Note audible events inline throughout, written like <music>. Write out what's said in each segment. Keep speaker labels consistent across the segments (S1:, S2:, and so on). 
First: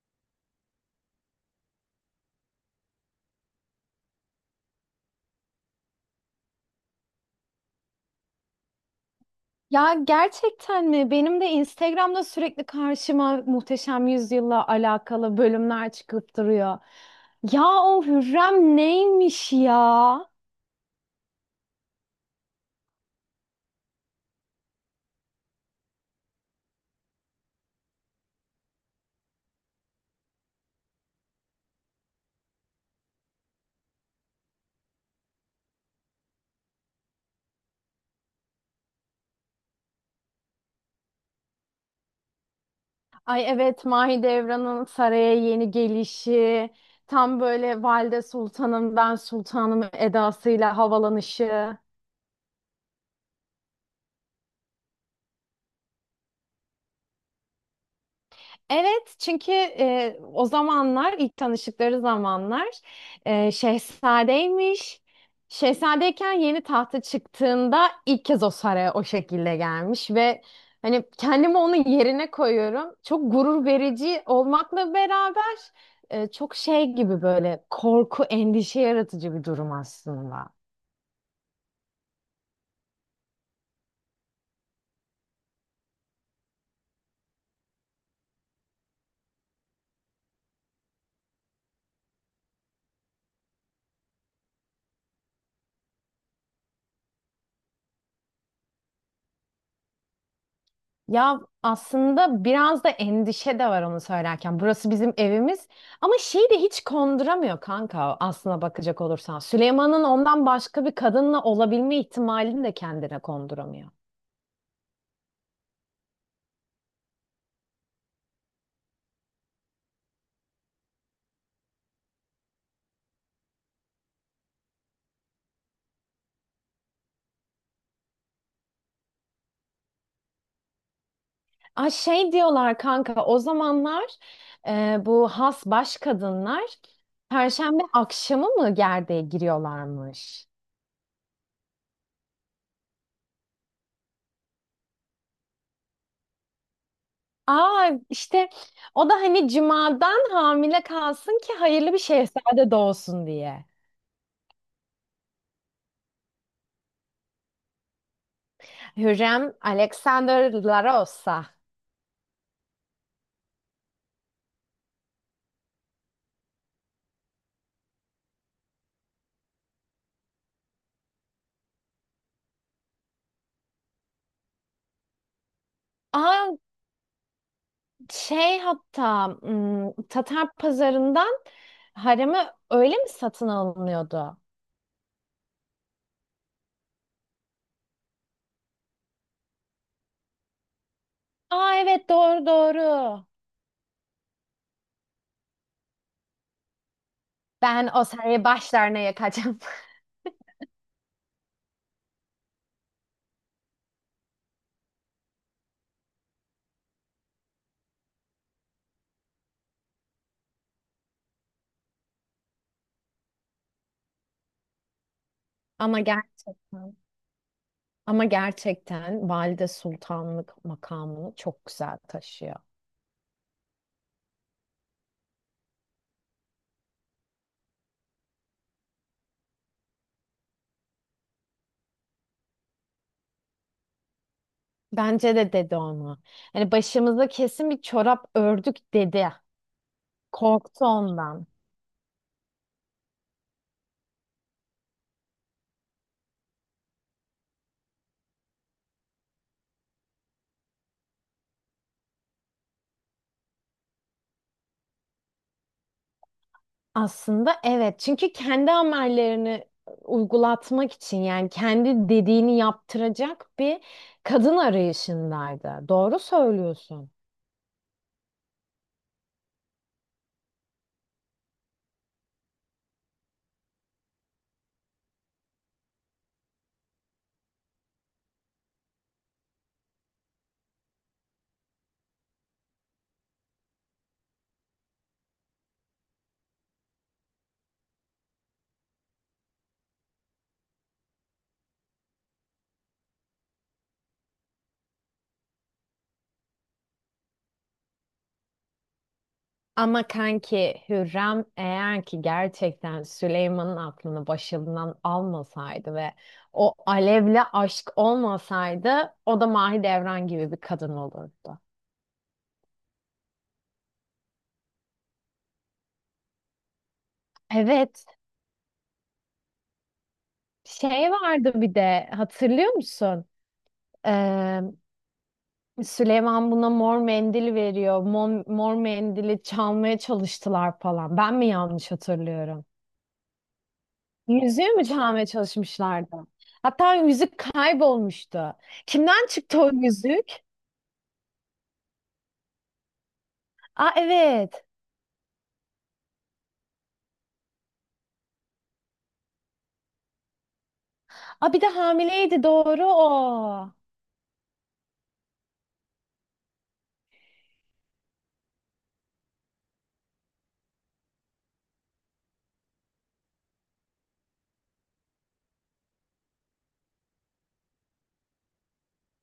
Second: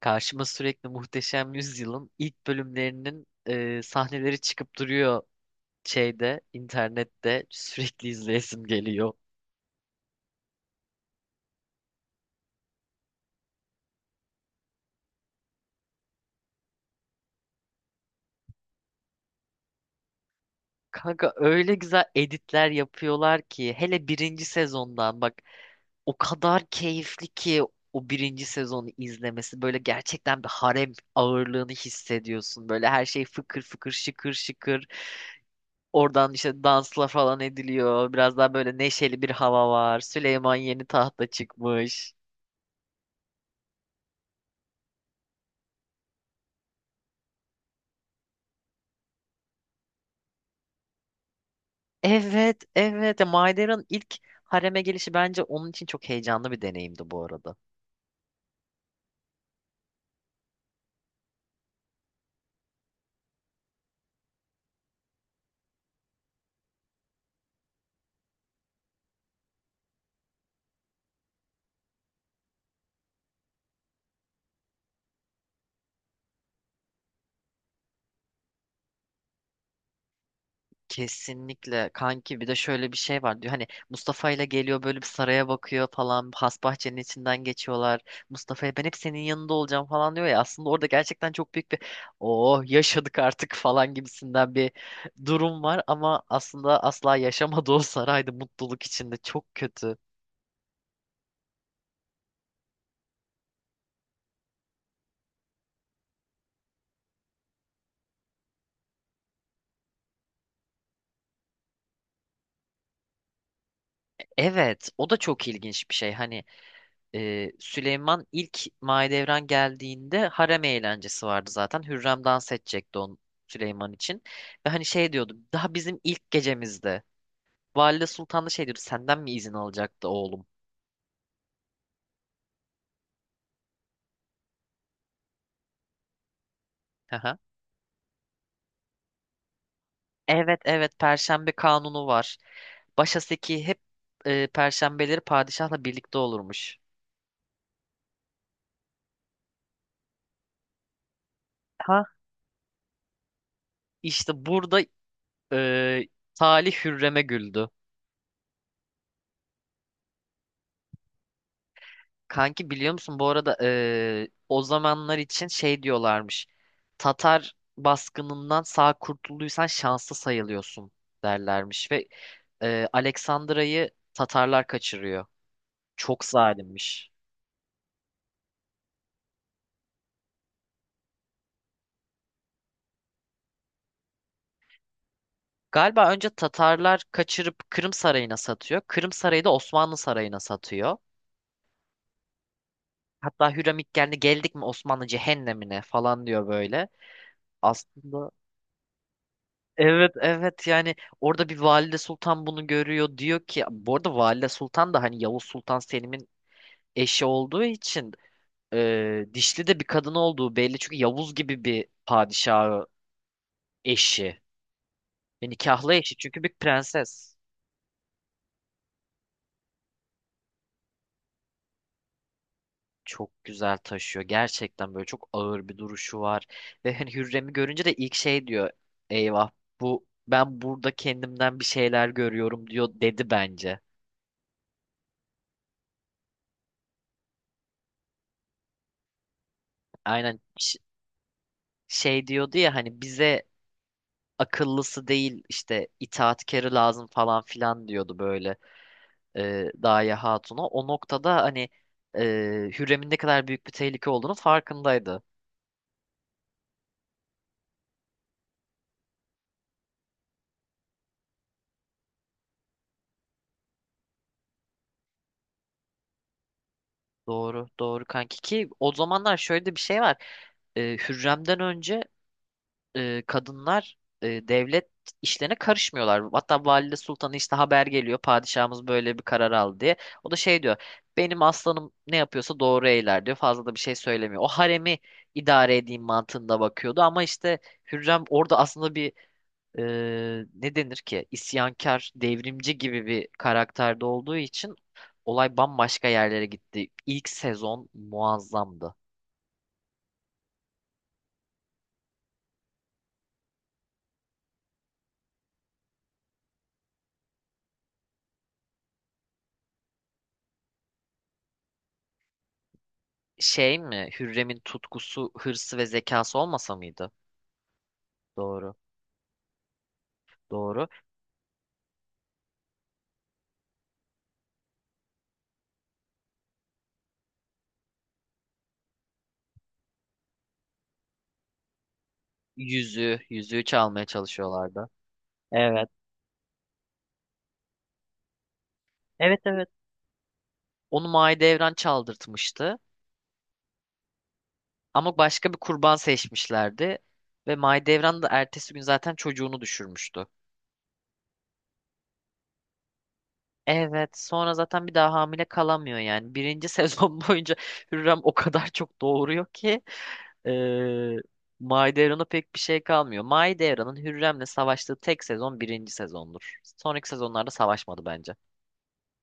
S1: Karşıma sürekli Muhteşem Yüzyıl'ın ilk bölümlerinin sahneleri çıkıp duruyor şeyde, internette sürekli izleyesim geliyor.
S2: Ya gerçekten mi? Benim de Instagram'da sürekli karşıma Muhteşem Yüzyıl'la alakalı bölümler çıkıp duruyor. Ya o Hürrem neymiş ya?
S1: Kanka öyle güzel editler yapıyorlar ki hele birinci sezondan bak, o kadar keyifli ki o birinci sezonu izlemesi böyle, gerçekten bir harem ağırlığını hissediyorsun. Böyle her şey fıkır fıkır şıkır şıkır. Oradan işte dansla falan ediliyor. Biraz daha böyle neşeli bir hava var. Süleyman yeni tahta çıkmış.
S2: Ay evet, Mahidevran'ın saraya yeni gelişi, tam böyle Valide Sultanım ben Sultanım edasıyla havalanışı.
S1: Evet, evet. Ya Maider'ın ilk hareme gelişi bence onun için çok heyecanlı bir deneyimdi bu arada.
S2: Evet, çünkü o zamanlar ilk tanıştıkları zamanlar şehzadeymiş. Şehzadeyken yeni tahta çıktığında ilk kez o saraya o şekilde gelmiş ve hani kendimi onun yerine koyuyorum. Çok gurur verici olmakla beraber çok şey gibi böyle korku, endişe yaratıcı bir durum aslında.
S1: Kesinlikle kanki, bir de şöyle bir şey var diyor. Hani Mustafa ile geliyor, böyle bir saraya bakıyor falan. Hasbahçe'nin içinden geçiyorlar. Mustafa'ya ben hep senin yanında olacağım falan diyor ya. Aslında orada gerçekten çok büyük bir oh yaşadık artık falan gibisinden bir durum var. Ama aslında asla yaşamadı o saraydı mutluluk içinde. Çok kötü.
S2: Ya aslında biraz da endişe de var onu söylerken. Burası bizim evimiz ama şeyi de hiç konduramıyor kanka, aslına bakacak olursan. Süleyman'ın ondan başka bir kadınla olabilme ihtimalini de kendine konduramıyor.
S1: Evet, o da çok ilginç bir şey. Hani Süleyman ilk Mahidevran geldiğinde harem eğlencesi vardı zaten. Hürrem dans edecekti on Süleyman için. Ve hani şey diyordu daha bizim ilk gecemizde. Valide Sultan da şey diyordu, senden mi izin alacaktı oğlum?
S2: Ay şey diyorlar kanka, o zamanlar bu has baş kadınlar
S1: Haha.
S2: Perşembe akşamı mı gerdeğe giriyorlarmış?
S1: Evet evet, Perşembe kanunu var. Başaseki hep Perşembeleri padişahla birlikte olurmuş.
S2: Aa işte, o da hani cumadan hamile kalsın ki hayırlı bir
S1: Ha,
S2: şehzade doğsun diye.
S1: işte burada e, Talih Hürrem'e güldü.
S2: Hürrem Alexander Larosa.
S1: Kanki biliyor musun bu arada, o zamanlar için şey diyorlarmış. Tatar baskınından sağ kurtulduysan şanslı sayılıyorsun derlermiş ve Aleksandra'yı Tatarlar kaçırıyor. Çok
S2: Aa
S1: zalimmiş.
S2: şey, hatta Tatar pazarından haremi öyle mi satın alınıyordu?
S1: Galiba önce Tatarlar kaçırıp Kırım Sarayı'na satıyor. Kırım Sarayı da Osmanlı Sarayı'na satıyor.
S2: Aa evet, doğru doğru.
S1: Hatta Hürrem ilk geldik mi Osmanlı cehennemine falan diyor böyle.
S2: Ben o
S1: Aslında
S2: sarayı başlarına yakacağım. <laughs>
S1: evet evet yani, orada bir Valide Sultan bunu görüyor, diyor ki bu arada Valide Sultan da hani Yavuz Sultan Selim'in eşi olduğu için dişli de bir kadın olduğu belli, çünkü Yavuz gibi bir padişahı eşi ve nikahlı
S2: Ama
S1: eşi, çünkü bir
S2: gerçekten,
S1: prenses.
S2: ama gerçekten Valide Sultanlık makamını çok güzel taşıyor.
S1: Çok güzel taşıyor gerçekten, böyle çok ağır bir duruşu var ve hani Hürrem'i görünce de ilk şey diyor, eyvah, bu ben burada kendimden bir şeyler görüyorum diyor, dedi bence.
S2: Bence de dedi onu. Hani başımıza kesin bir çorap ördük dedi.
S1: Aynen
S2: Korktu ondan.
S1: şey diyordu ya hani bize akıllısı değil, işte itaatkarı lazım falan filan diyordu böyle, Gaye Hatun'a. O noktada hani e, Hürrem'in ne kadar büyük bir tehlike olduğunu farkındaydı.
S2: Aslında evet, çünkü kendi amellerini uygulatmak için, yani kendi dediğini yaptıracak bir kadın arayışındaydı. Doğru söylüyorsun.
S1: Doğru, doğru kanki, ki o zamanlar şöyle de bir şey var. E, Hürrem'den önce kadınlar devlet işlerine karışmıyorlar. Hatta valide sultanı işte haber geliyor, padişahımız böyle bir karar aldı diye. O da şey diyor, benim aslanım ne yapıyorsa doğru eyler diyor, fazla da bir şey söylemiyor. O haremi idare edeyim mantığında bakıyordu, ama işte Hürrem orada aslında bir e, ne denir ki, isyankar, devrimci gibi bir karakterde olduğu için olay bambaşka yerlere gitti. İlk sezon muazzamdı.
S2: Ama kanki Hürrem eğer ki gerçekten Süleyman'ın aklını başından almasaydı ve o alevle aşk olmasaydı, o da Mahidevran gibi bir kadın olurdu.
S1: Şey mi, Hürrem'in tutkusu, hırsı ve zekası olmasa mıydı?
S2: Evet,
S1: Doğru. Doğru.
S2: şey vardı bir de, hatırlıyor musun? Ee, Süleyman buna mor mendil veriyor. Mor mendili çalmaya çalıştılar falan. Ben mi yanlış hatırlıyorum?
S1: Yüzüğü, yüzüğü çalmaya
S2: Yüzüğü mü
S1: çalışıyorlardı.
S2: çalmaya
S1: Evet.
S2: çalışmışlardı? Hatta yüzük kaybolmuştu. Kimden
S1: Evet
S2: çıktı
S1: evet.
S2: o yüzük?
S1: Onu Mahidevran çaldırtmıştı.
S2: Aa evet.
S1: Ama başka bir kurban seçmişlerdi. Ve Mahidevran da ertesi gün zaten çocuğunu düşürmüştü.
S2: Aa bir de hamileydi, doğru o.
S1: Evet. Sonra zaten bir daha hamile kalamıyor yani. Birinci <laughs> sezon boyunca Hürrem o kadar çok doğuruyor ki eee Mahidevran'a pek bir şey kalmıyor. Mahidevran'ın Hürrem'le savaştığı tek sezon birinci sezondur. Sonraki sezonlarda savaşmadı bence.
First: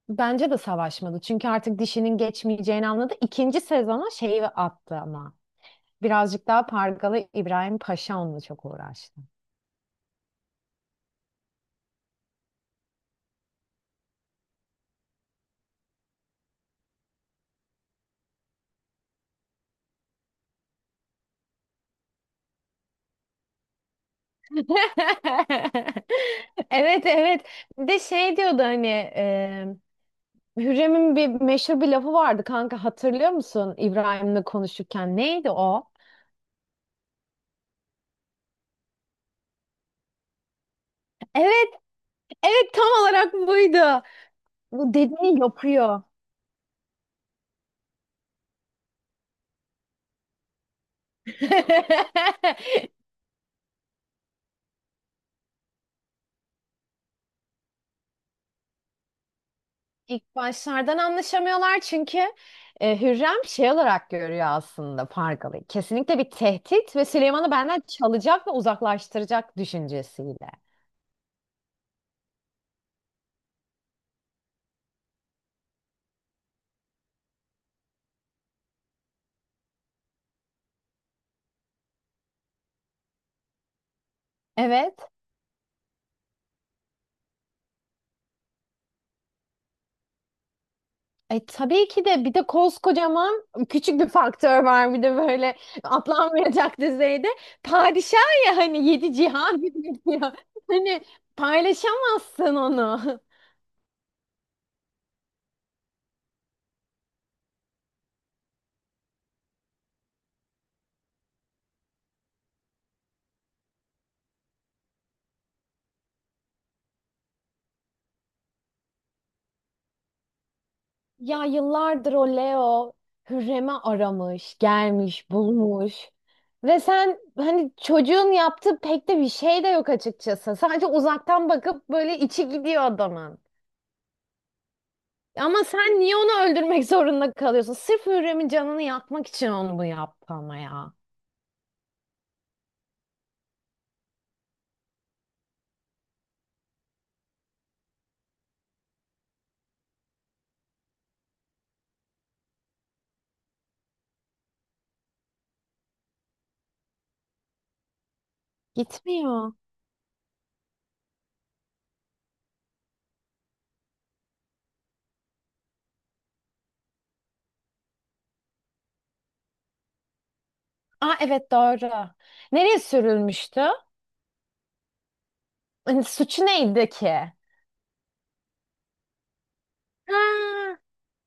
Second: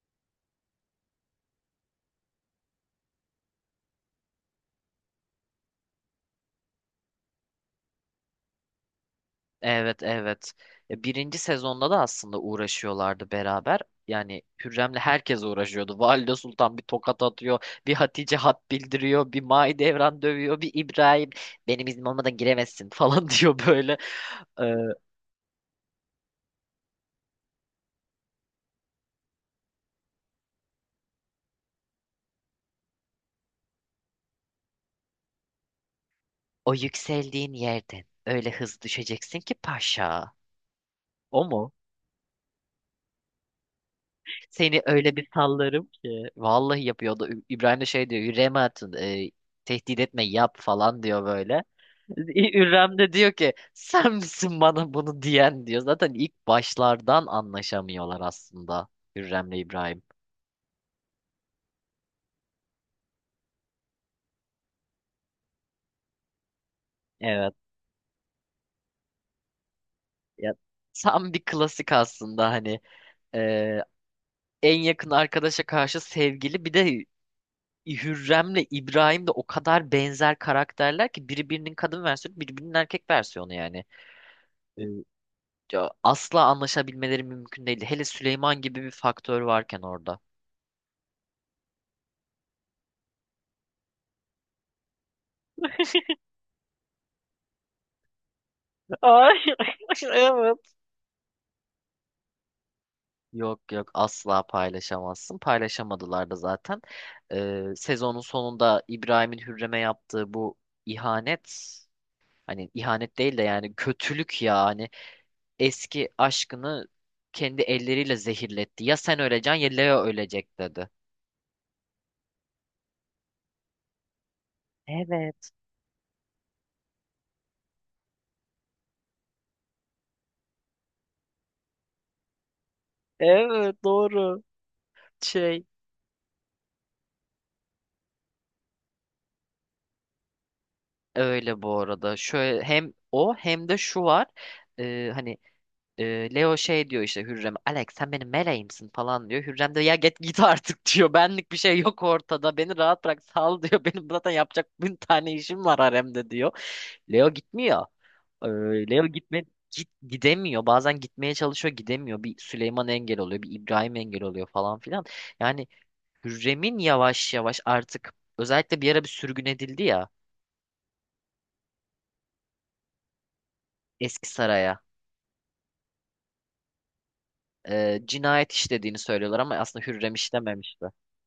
S2: Bence de savaşmadı. Çünkü artık dişinin geçmeyeceğini anladı. İkinci sezona şeyi attı ama. Birazcık daha Pargalı İbrahim Paşa onunla çok uğraştı.
S1: Evet evet. Birinci sezonda da aslında uğraşıyorlardı beraber. Yani Hürrem'le herkes uğraşıyordu. <laughs> Valide Sultan bir tokat atıyor, bir Hatice hat bildiriyor, bir Mahidevran dövüyor, bir İbrahim benim iznim olmadan giremezsin falan <laughs> diyor böyle. E,
S2: <laughs> Evet evet. Bir de şey diyordu hani, e, Hürrem'in bir meşhur bir lafı vardı kanka, hatırlıyor musun İbrahim'le konuşurken neydi o?
S1: o yükseldiğin yerden öyle hızlı düşeceksin ki paşa. O
S2: Evet,
S1: mu?
S2: evet tam olarak buydu.
S1: Seni
S2: Bu
S1: öyle bir
S2: dediğini
S1: sallarım
S2: yapıyor.
S1: ki. Vallahi yapıyordu. İbrahim de şey diyor, Hürrem'e atın, tehdit etme, yap falan diyor böyle.
S2: <laughs>
S1: Ürem de diyor ki, sen misin bana bunu diyen diyor. Zaten ilk başlardan anlaşamıyorlar aslında, Hürrem'le İbrahim.
S2: İlk başlardan anlaşamıyorlar, çünkü Hürrem şey olarak görüyor aslında Pargalı. Kesinlikle bir tehdit ve Süleyman'ı
S1: Evet.
S2: benden çalacak ve uzaklaştıracak düşüncesiyle.
S1: Ya, tam bir klasik aslında hani e, en yakın arkadaşa karşı sevgili, bir de Hürrem'le İbrahim de o kadar benzer karakterler ki, biri birinin kadın versiyonu, biri birinin erkek versiyonu yani. E,
S2: Evet.
S1: ya asla anlaşabilmeleri mümkün değil. Hele Süleyman gibi bir faktör varken orada.
S2: Tabii ki de bir de koskocaman küçük bir faktör var, bir de böyle atlanmayacak düzeyde. Padişah ya, hani yedi
S1: Ay,
S2: cihan
S1: <laughs>
S2: diyor. <laughs>
S1: evet.
S2: Hani paylaşamazsın onu.
S1: Yok yok, asla paylaşamazsın. Paylaşamadılar da zaten. Sezonun sonunda İbrahim'in Hürrem'e yaptığı bu ihanet, hani ihanet değil de yani kötülük ya, hani eski aşkını kendi elleriyle zehirletti. Ya sen öleceksin ya Leo ölecek dedi.
S2: Ya yıllardır o Leo Hürrem'i aramış, gelmiş,
S1: Evet.
S2: bulmuş. Ve sen hani çocuğun yaptığı pek de bir şey de yok açıkçası. Sadece uzaktan bakıp böyle içi gidiyor adamın.
S1: Evet doğru.
S2: Ama
S1: Şey
S2: sen niye onu öldürmek <laughs> zorunda kalıyorsun? Sırf Hürrem'in canını yakmak için onu bu yaptı ama ya.
S1: öyle bu arada. Şöyle hem o hem de şu var. Hani Leo şey diyor işte Hürrem'e, Alex sen benim meleğimsin falan diyor. Hürrem de, ya git git artık <laughs> diyor. Benlik bir şey yok ortada. Beni rahat bırak, sal <laughs> diyor. Benim zaten yapacak bin tane işim var haremde diyor. Leo gitmiyor. Ee, Leo gitme
S2: Gitmiyor.
S1: git gidemiyor. Bazen gitmeye çalışıyor, gidemiyor. Bir Süleyman engel oluyor, bir İbrahim engel oluyor falan filan. Yani Hürrem'in yavaş yavaş artık, özellikle bir ara bir sürgün edildi ya,
S2: Aa evet, doğru. Nereye sürülmüştü?
S1: eski saraya.
S2: Hani suçu neydi ki?
S1: Cinayet işlediğini söylüyorlar ama aslında Hürrem
S2: Ha,
S1: işlememişti.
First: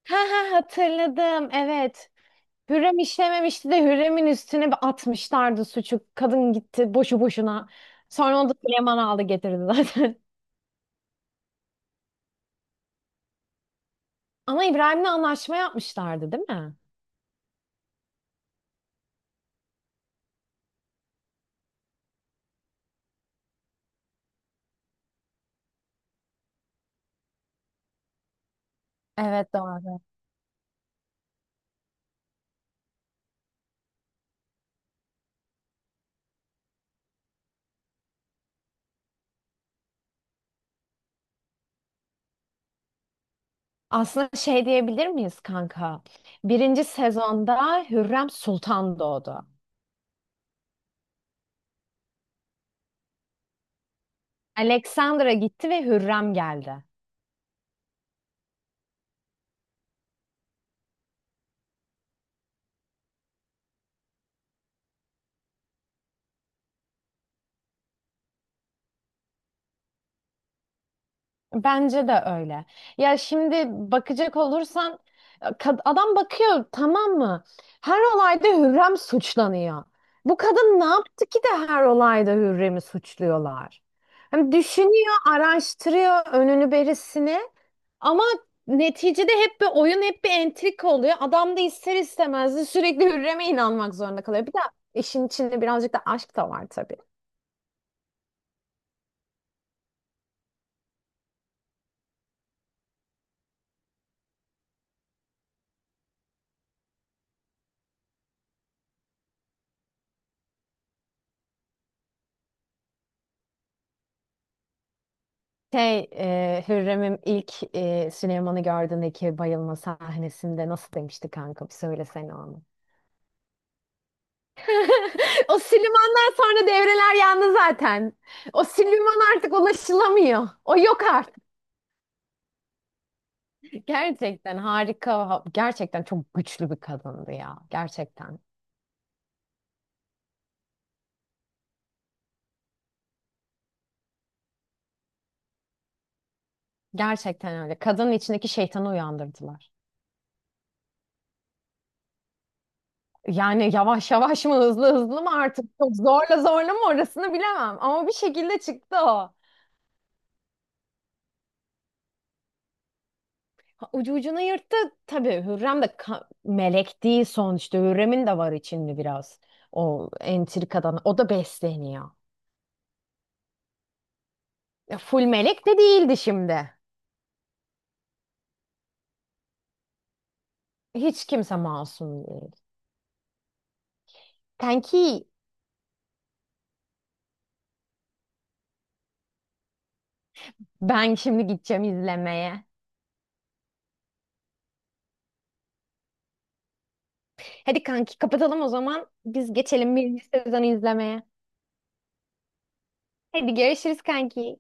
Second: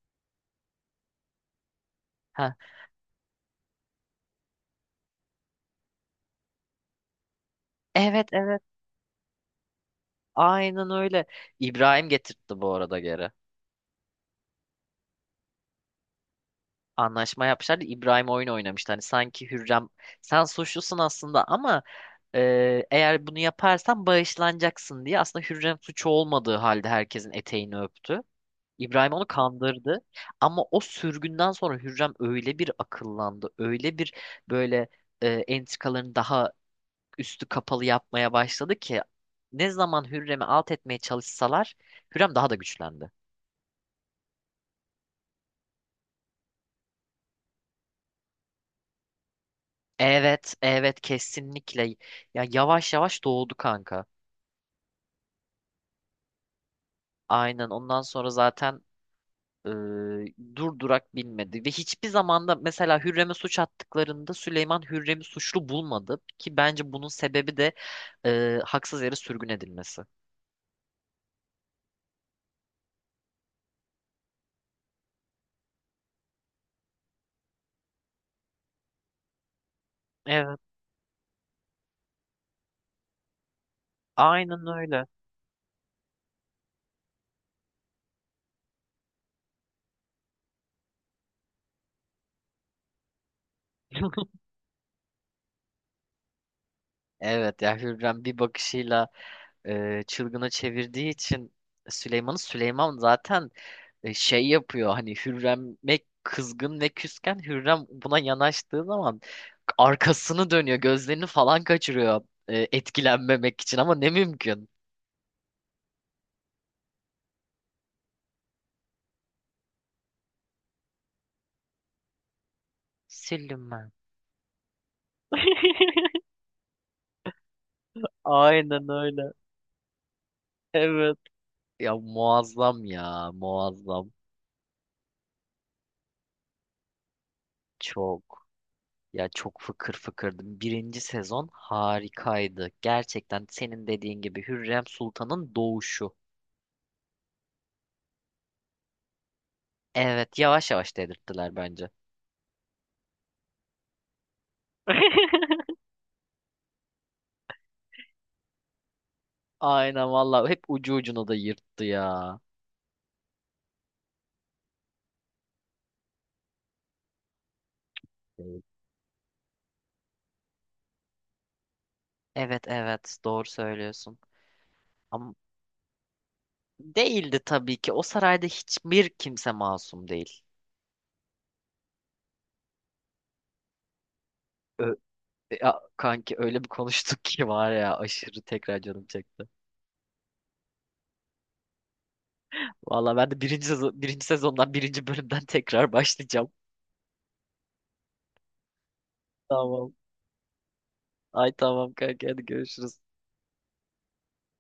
S2: ha, ha hatırladım. Evet.
S1: Ha,
S2: Hürrem işlememişti de Hürrem'in üstüne bir atmışlardı suçu. Kadın gitti boşu boşuna.
S1: evet
S2: Sonra onu da
S1: evet.
S2: Süleyman aldı getirdi zaten. <laughs>
S1: Aynen öyle. İbrahim getirtti bu arada geri.
S2: Ama İbrahim'le anlaşma yapmışlardı değil mi?
S1: Anlaşma yapmışlardı. İbrahim oyun oynamıştı. Hani sanki Hürrem sen suçlusun aslında ama eğer bunu yaparsan bağışlanacaksın diye, aslında Hürrem suçu olmadığı halde herkesin eteğini öptü. İbrahim onu
S2: Evet, doğru.
S1: kandırdı. Ama o sürgünden sonra Hürrem öyle bir akıllandı. Öyle bir böyle entrikalarını daha üstü kapalı yapmaya başladı ki, ne zaman Hürrem'i alt etmeye çalışsalar Hürrem daha da güçlendi.
S2: Aslında şey diyebilir miyiz kanka? Birinci sezonda Hürrem Sultan doğdu.
S1: Evet, evet kesinlikle. Ya yavaş yavaş doğdu kanka.
S2: Alexandra gitti ve Hürrem geldi.
S1: Aynen, ondan sonra zaten e, dur durak bilmedi. Ve hiçbir zamanda mesela Hürrem'e suç attıklarında Süleyman Hürrem'i suçlu bulmadı. Ki bence bunun sebebi de haksız yere sürgün edilmesi.
S2: Bence de öyle. Ya şimdi bakacak olursan, kad- adam bakıyor, tamam mı? Her olayda Hürrem suçlanıyor. Bu
S1: Evet,
S2: kadın ne yaptı ki de her olayda Hürrem'i suçluyorlar? Hani
S1: aynen öyle.
S2: düşünüyor, araştırıyor önünü berisini. Ama neticede hep bir oyun, hep bir entrika oluyor. Adam da ister istemez de sürekli Hürrem'e inanmak zorunda
S1: <laughs>
S2: kalıyor. Bir de işin içinde birazcık da aşk da var tabii.
S1: Evet ya, Hürrem bir bakışıyla çılgına çevirdiği için Süleyman'ı, Süleyman zaten şey yapıyor, hani Hürrem'e kızgın ve küsken, Hürrem buna yanaştığı zaman arkasını dönüyor, gözlerini falan kaçırıyor, etkilenmemek için, ama ne mümkün.
S2: Şey, Hürrem'in ilk Süleyman'ı gördüğündeki bayılma sahnesinde nasıl demişti kanka? Bir söylesene onu.
S1: Sildim ben.
S2: <laughs> O
S1: <laughs>
S2: Süleyman'dan sonra devreler yandı zaten. O
S1: Aynen öyle.
S2: Süleyman artık ulaşılamıyor. O yok
S1: Evet.
S2: artık.
S1: Ya muazzam, ya muazzam.
S2: Gerçekten harika. Ha- Gerçekten çok güçlü bir kadındı ya. Gerçekten.
S1: Çok. Ya çok fıkır fıkırdım. Birinci sezon harikaydı. Gerçekten senin dediğin gibi, Hürrem Sultan'ın doğuşu.
S2: Gerçekten öyle. Kadının içindeki şeytanı uyandırdılar.
S1: Evet yavaş yavaş dedirttiler bence.
S2: Yani yavaş yavaş mı hızlı hızlı mı
S1: <laughs>
S2: artık çok zorla zorla mı orasını bilemem. Ama bir şekilde çıktı o.
S1: Aynen valla, hep ucu ucuna da yırttı ya.
S2: Ha, ucu ucuna yırttı. Tabii Hürrem de ka- melek değil sonuçta. Hürrem'in de var
S1: Evet.
S2: içinde biraz. O entrikadan. O da besleniyor.
S1: Evet evet, doğru söylüyorsun.
S2: Full
S1: Ama
S2: melek de değildi şimdi.
S1: değildi tabii ki. O sarayda hiçbir kimse masum değil.
S2: Hiç kimse masum değil.
S1: Ö-
S2: Kanki
S1: ya kanki öyle bir konuştuk <laughs> ki var ya, aşırı tekrar canım çekti.
S2: ben şimdi gideceğim izlemeye.
S1: Valla ben de birinci sezondan birinci bölümden <laughs> tekrar başlayacağım.
S2: Hadi kanki kapatalım o zaman. Biz
S1: Tamam.
S2: geçelim birinci sezonu izlemeye.
S1: Ay tamam kanka, hadi görüşürüz.
S2: Hadi görüşürüz kanki.